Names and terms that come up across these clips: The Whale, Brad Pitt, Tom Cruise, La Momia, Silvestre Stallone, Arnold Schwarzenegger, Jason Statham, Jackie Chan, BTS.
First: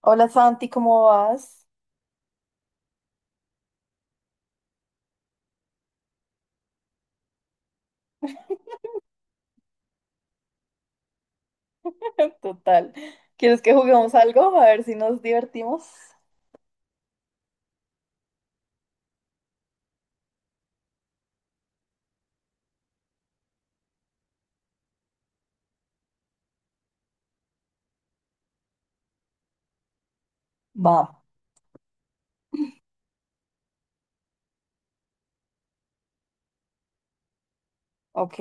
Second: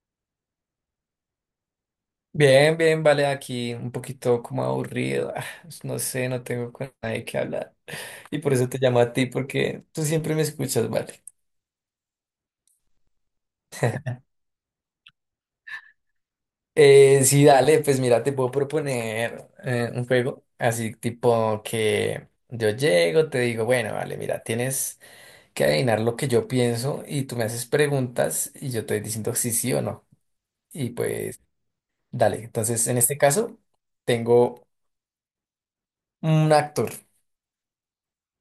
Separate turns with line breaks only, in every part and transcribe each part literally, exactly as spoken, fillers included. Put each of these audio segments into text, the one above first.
Hola Santi, ¿cómo vas?
Bien, bien, vale, aquí un poquito como aburrido. ah, No sé, no tengo con nadie que hablar. Y por eso te llamo a ti, porque tú siempre me escuchas, vale.
Total. ¿Quieres que juguemos algo? A ver si nos divertimos.
Eh, sí, dale, pues mira, te puedo proponer eh, un juego, así tipo que yo llego, te digo, bueno, vale, mira, tienes que adivinar lo que yo pienso y tú me haces preguntas y yo te voy diciendo sí, sí o no. Y
Va,
pues, dale, entonces en este caso tengo un actor.
ok.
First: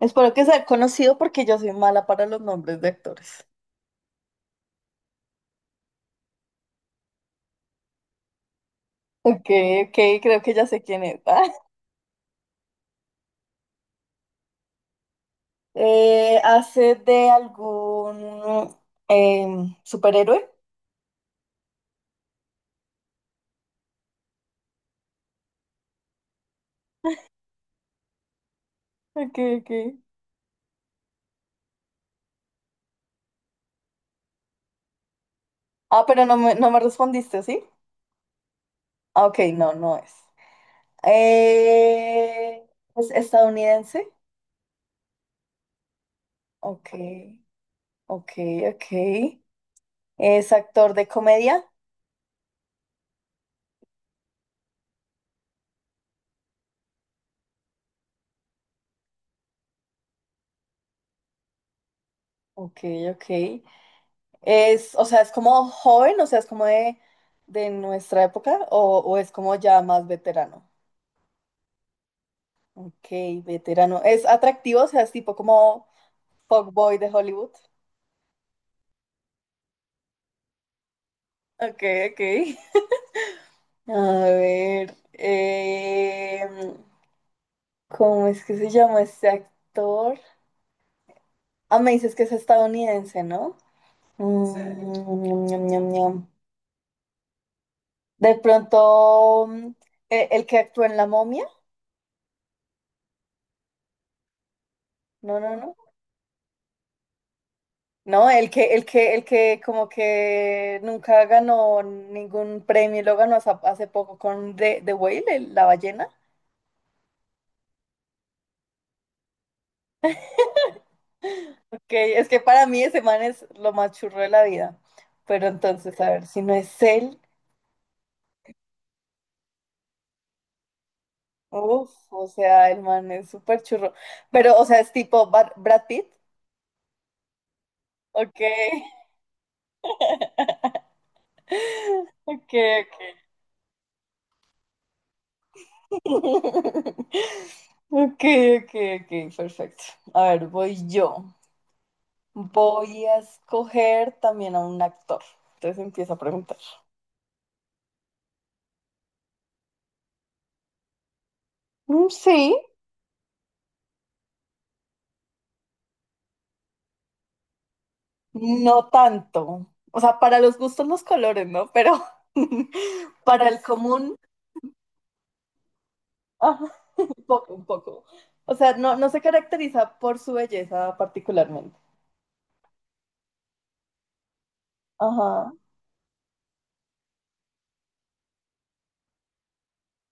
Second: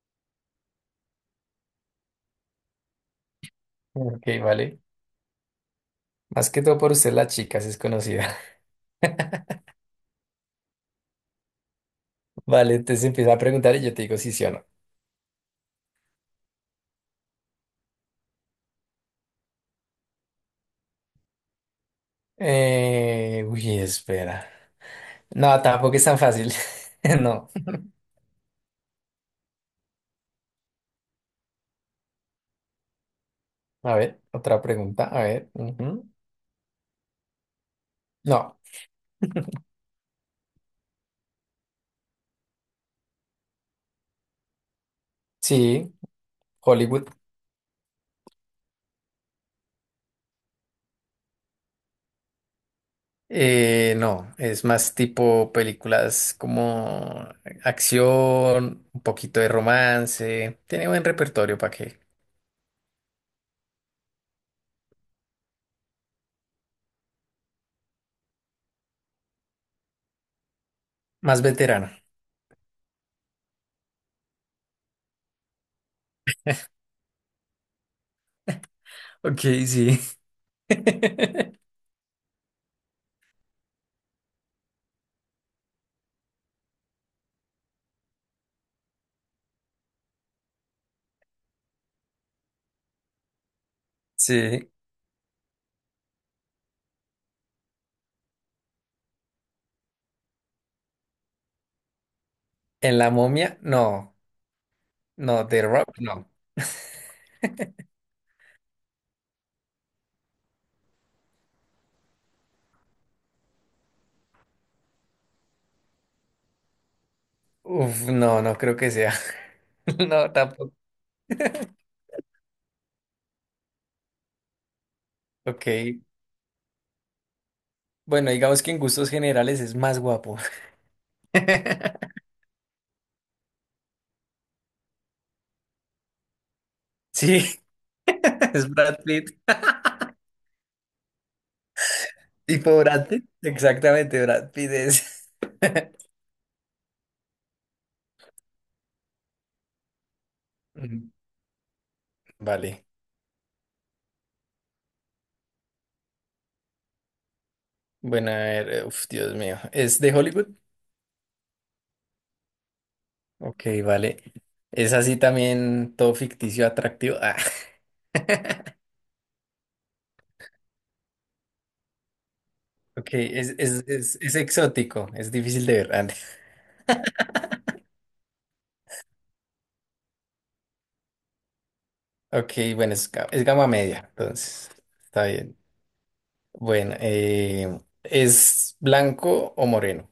Espero que sea conocido porque yo soy mala para los nombres de actores.
Ok, vale. Más que todo por usted, la chica, si es conocida.
Ok, ok, creo que ya sé quién es.
Vale, entonces empieza a preguntar y yo te digo si sí o no.
Eh, ¿hace de algún em, superhéroe?
Eh, uy, espera. No, tampoco es tan fácil. No.
Ok, ok.
A ver, otra pregunta. A ver.
Ah,
Ujú.
pero no me, no me respondiste, ¿sí?
No.
Ah, ok, no, no es. Eh, ¿es estadounidense?
Sí,
Ok,
Hollywood.
ok, ok. Es actor de comedia.
Eh, no, es más tipo películas como acción, un poquito de romance. Tiene buen repertorio para que.
Ok, ok. Es, o sea, es como joven, o sea, es como de, de nuestra época, o, o es como ya más veterano.
Más veterano.
Ok, veterano. Es atractivo, o sea, es tipo como fuckboy de Hollywood.
Ok, sí.
Ok, ok. A ver, em, ¿cómo es que se llama este actor? Ah, me dices que es estadounidense, ¿no? Mm, sí.
Sí.
Ñam, ñam, ñam. De pronto, mm, e- el que actuó en La Momia.
En La Momia, no.
No,
No,
no,
The
no.
Rock, no.
No, el que, el que, el que como que nunca ganó ningún premio, lo ganó hace, hace poco con The, The Whale, el- la ballena.
Uf, no, no creo que sea. No, tampoco.
Ok, es que para mí ese man es lo más churro de la vida. Pero
Ok.
entonces, a ver, si no es él,
Bueno, digamos que en gustos generales es más guapo.
uff, o sea, el man es súper churro. Pero, o sea, es tipo Brad, Brad Pitt.
Sí,
Ok,
es Brad Pitt.
ok,
¿Tipo Brad Pitt? Exactamente, Brad Pitt es.
ok. Ok, ok, ok, perfecto. A ver, voy
Ujú.
yo.
Vale.
Voy a escoger también a un actor. Entonces empiezo a preguntar.
Bueno, a ver, eh, uf, Dios mío. ¿Es de Hollywood?
"Mm, sí,
Ok, vale. ¿Es así también todo ficticio, atractivo? Ah,
no tanto. O sea, para los gustos los colores, ¿no? Pero
ok,
para
es,
el
es,
común,
es, es exótico, es difícil de ver. Ah,
ajá, un poco, un poco. O sea, no, no se caracteriza por su belleza particularmente.
ok, bueno, es, ga- es gama media, entonces, está
Ajá.
bien. Bueno, eh, ¿es blanco o moreno?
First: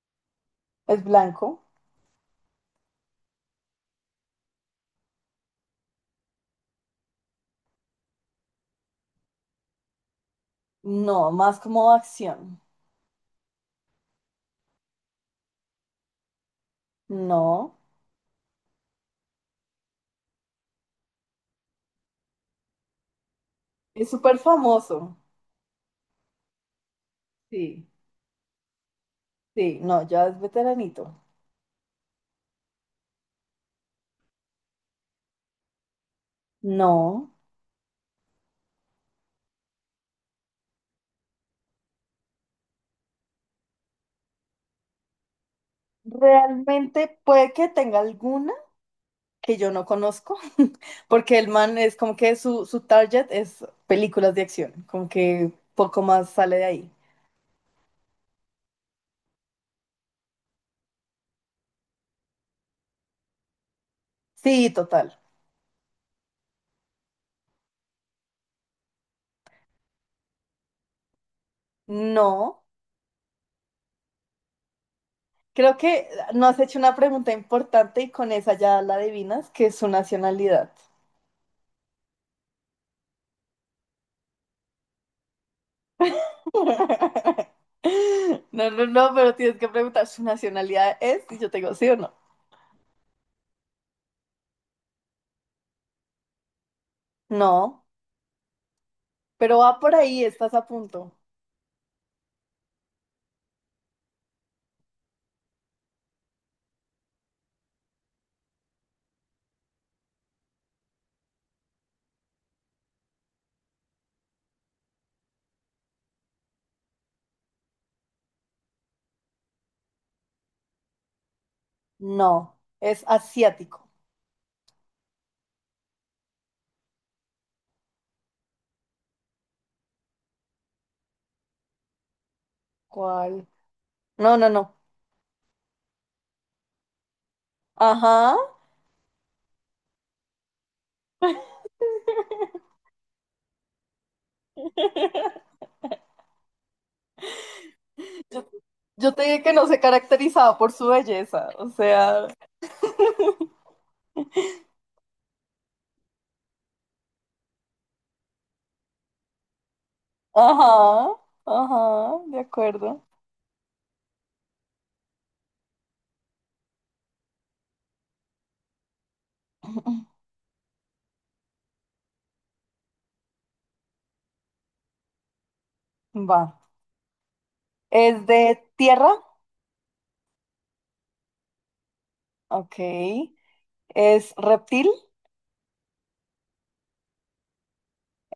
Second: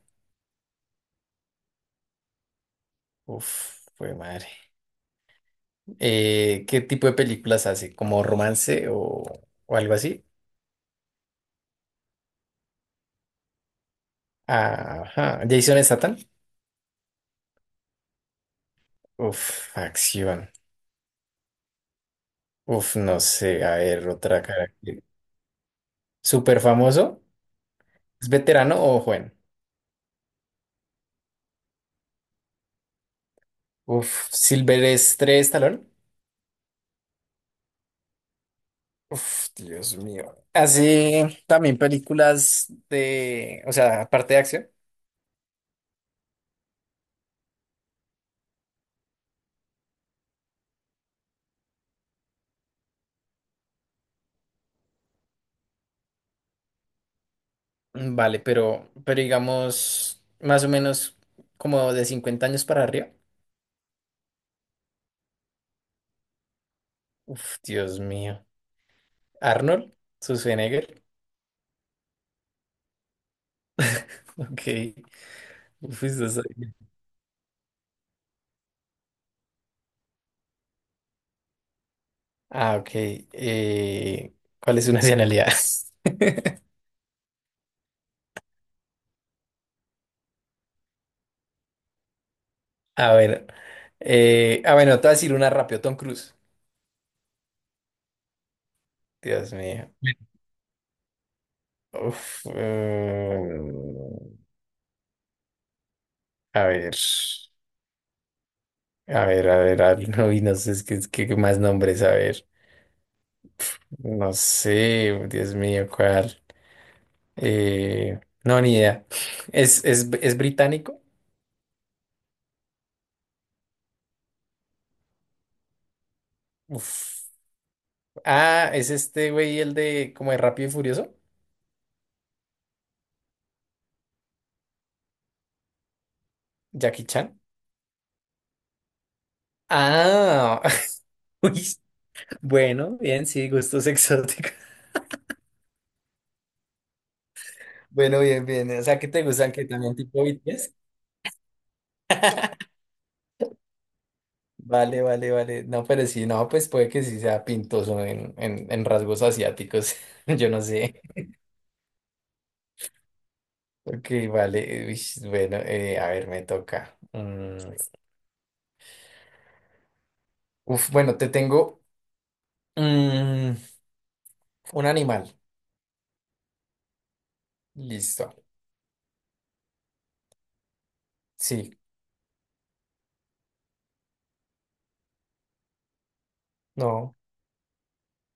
¿Es blanco?
Uf, fue madre. Eh, ¿qué tipo de películas hace? ¿Como romance o, o algo así?
No, más como acción.
Ajá. ¿Jason Statham?
No.
Uf, acción. Uf, no sé. A ver,
¿Es súper
otra cara.
famoso?
¿Súper famoso?
Sí.
¿Es veterano o joven?
Sí, no, ya es veteranito.
Uf, ¿Silvestre Stallone?
No.
Uf, Dios mío. Hace también películas de, o sea, aparte de acción.
Realmente puede que tenga alguna que yo no conozco, porque el man es como que su, su target es películas de acción, como que poco más sale de ahí.
Mm, Vale, pero, pero digamos, más o menos como de cincuenta años para arriba.
Sí, total.
Uf, Dios mío. Arnold Schwarzenegger.
No,
Ok.
creo
Uf,
que
eso
ah,
es-
no has hecho una pregunta importante y con esa ya la adivinas, que es su nacionalidad.
Ah, ok. Eh, ¿cuál es su nacionalidad?
No, no, no, pero tienes que preguntar, ¿su nacionalidad es? Y yo te digo, ¿sí o no?
A ver. Eh, ah, bueno, te voy a decir una rápido. Tom Cruise.
No,
Dios
pero va
mío.
por ahí, estás a punto.
Uf, mm, a ver. A ver, a ver, a ver, no, y no sé, es que, es que- qué más nombres, a ver. No sé, Dios mío, ¿cuál? Eh, no, ni idea. ¿Es, es, es británico?
No, es asiático.
Uf. Ah, es este güey, el de como de Rápido y Furioso,
¿Cuál? No, no, no.
Jackie Chan.
Ajá.
Ah, uy, bueno, bien, sí, gustos exóticos. Bueno, bien,
Yo,
bien. O sea, ¿qué
yo te
te
dije que
gustan? ¿Que
no se
también tipo
caracterizaba por
B T S?
su belleza, o sea,
Vale, vale, vale. No, pero sí, no, pues puede que sí sea pintoso en, en, en rasgos asiáticos. Yo no sé.
ajá, ajá, de acuerdo.
Ok, vale. Uy, bueno, eh, a ver, me toca. Mm, Uf, bueno, te tengo. mm, Un animal.
Va. ¿Es
Listo.
de tierra?
Sí.
Ok. ¿Es reptil?
No.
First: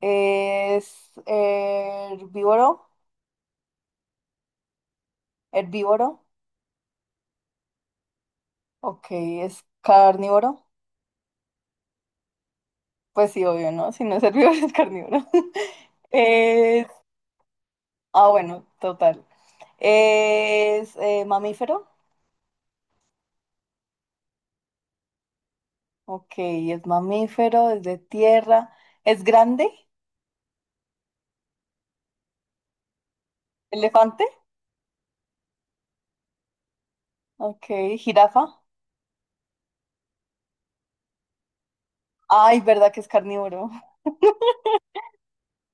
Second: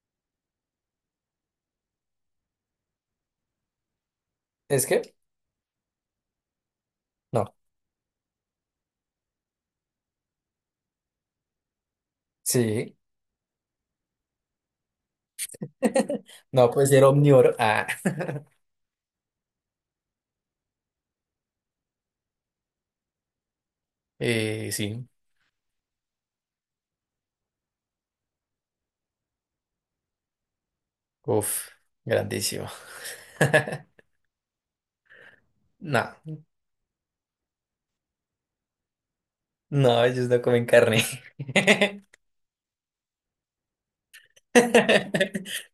¿Es herbívoro?
¿Es que?
¿Herbívoro?
No.
Ok. ¿Es carnívoro?
Sí.
Pues sí, obvio, ¿no? Si no es herbívoro, es carnívoro.
No
Es...
puede ser omnívoro. Ah.
Ah, bueno, total. ¿Es eh, mamífero?
Eh, sí.
Ok, es mamífero, es de tierra, es grande,
Uf. Grandísimo.
elefante,
No.
ok, jirafa.
No, ellos no comen carne.
Ay, verdad que es carnívoro.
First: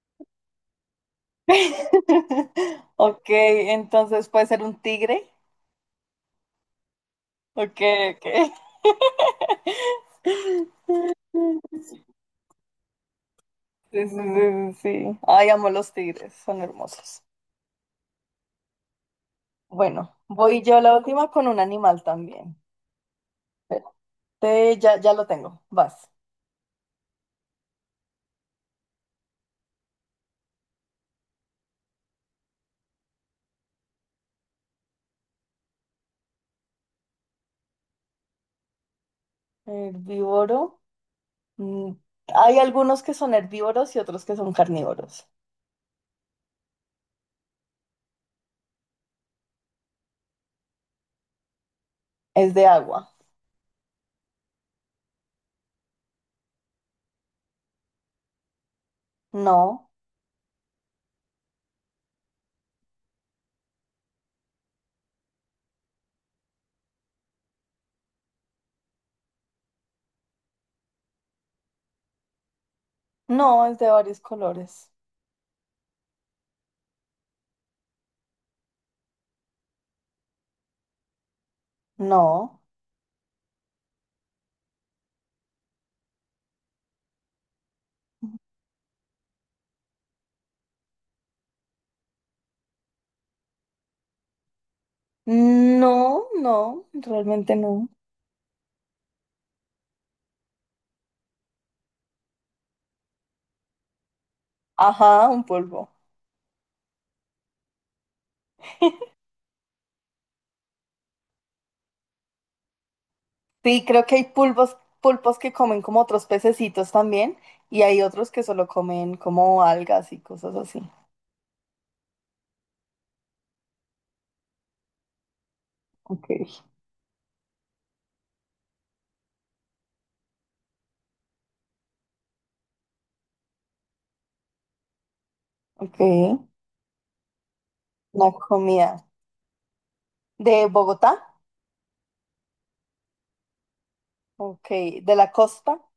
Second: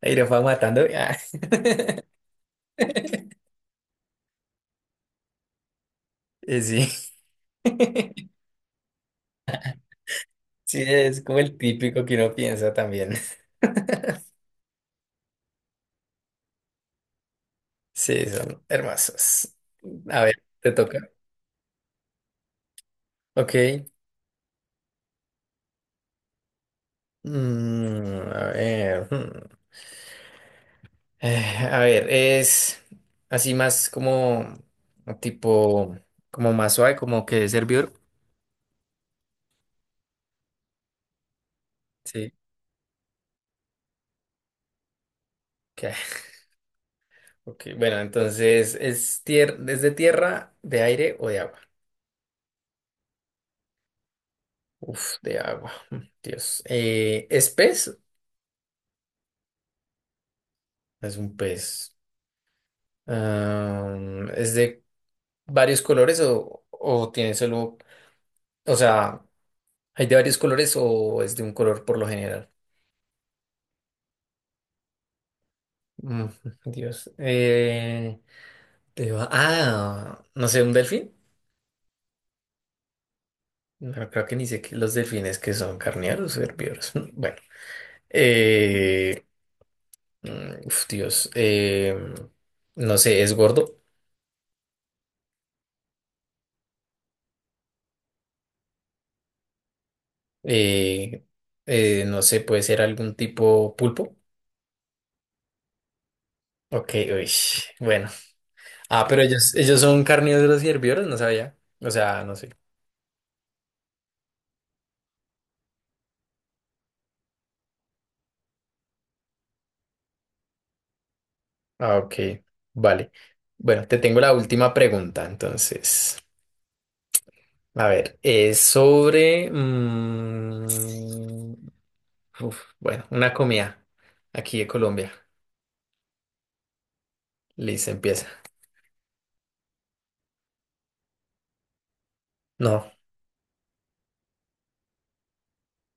Ahí lo van matando. Ah.
Ok, entonces puede ser un tigre.
Eh, Sí.
Ok, ok.
Sí, es como el típico que uno piensa también.
Sí, sí, sí, sí, sí. Ay, amo los tigres, son hermosos.
Sí, son hermosos.
Bueno,
A ver,
voy
te
yo la
toca.
última con un animal también.
Ok.
Espérate, ya, ya lo tengo, vas.
Mm, a ver. Hmm. Eh, a ver, es así más como tipo, como más suave, como que de servidor.
Herbívoro. Mm,
Sí.
hay algunos que son herbívoros y otros que son carnívoros.
Ok, ok, bueno, entonces es tier ¿es de tierra, de aire o de agua?
Es de agua.
Uf, de agua. mm, Dios. Eh, ¿es pez?
No,
Es un pez. Am, ¿es de varios colores o, o tiene solo, o sea, hay de varios colores o es de un color por lo general?
no, es de varios colores.
Mm, Dios. Eh, Te va- Ah, no sé, un delfín.
No,
No creo que ni sé qué los delfines que son carnívoros o herbívoros. Bueno, eh, mm, uf, Dios, eh, no sé, es gordo.
no, no, realmente no.
Eh, eh, no sé, puede ser algún tipo pulpo.
Ajá, un pulpo.
Ok, uy, bueno. Ah, pero ellos, ellos son carnívoros y herbívoros, no sabía. O sea, no sé.
Sí, creo que hay pulpos, pulpos que comen como otros pececitos también y hay otros que solo comen como algas y cosas así.
Ah, ok, vale. Bueno, te tengo la última pregunta, entonces.
Ok,
A ver, es sobre... mm, Uf, bueno, una comida aquí de Colombia.
ok.
Listo, empieza.
Una comida. ¿De Bogotá?
No,
Ok, ¿de la costa?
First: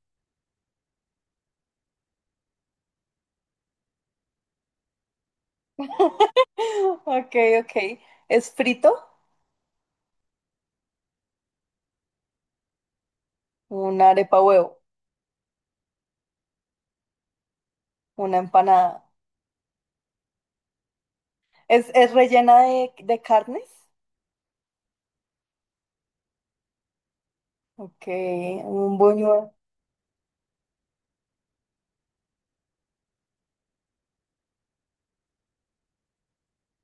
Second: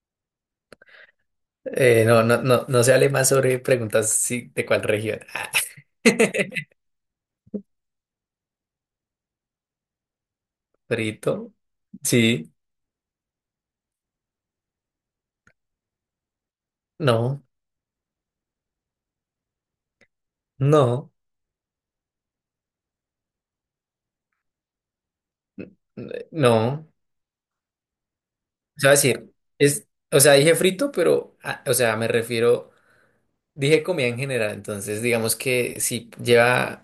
eh, no, no, no, no se hable más sobre preguntas sí, de cuál región.
Ok, ok. ¿Es frito?
Frito, sí,
Una arepa huevo.
no,
Una empanada.
no,
¿Es, es rellena de, de carnes?
n- no.
Ok,
O sea,
un
decir,
buñuelo.
es, o sea, dije frito, pero, ah, o sea, me refiero, dije comida en general. Entonces, digamos que si lleva,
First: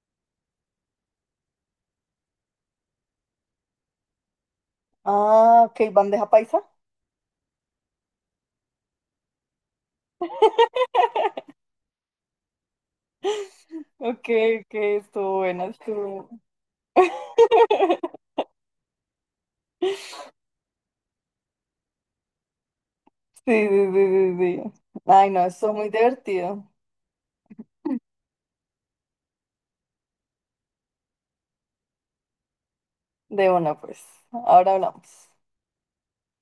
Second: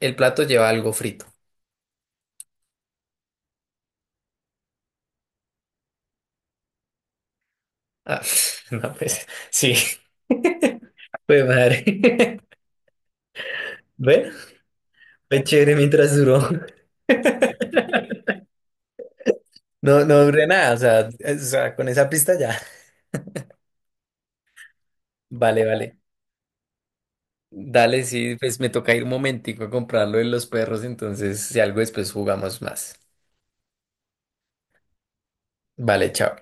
el plato lleva algo frito.
Ah, ok, bandeja paisa.
Ah, no, pues, sí. Pues madre.
Ok,
¿Ve?
ok, estuvo
Fue
buena,
chévere mientras
estuvo.
duró. No, no duré nada, o sea, es- o sea, con esa pista ya.
Sí, sí, sí, sí, sí. Ay, no,
Vale,
estuvo muy
vale.
divertido.
Dale, sí, pues me toca ir un momentico a comprarlo de los perros, entonces si algo después jugamos más.
De una, pues. Ahora hablamos.
Vale, chao.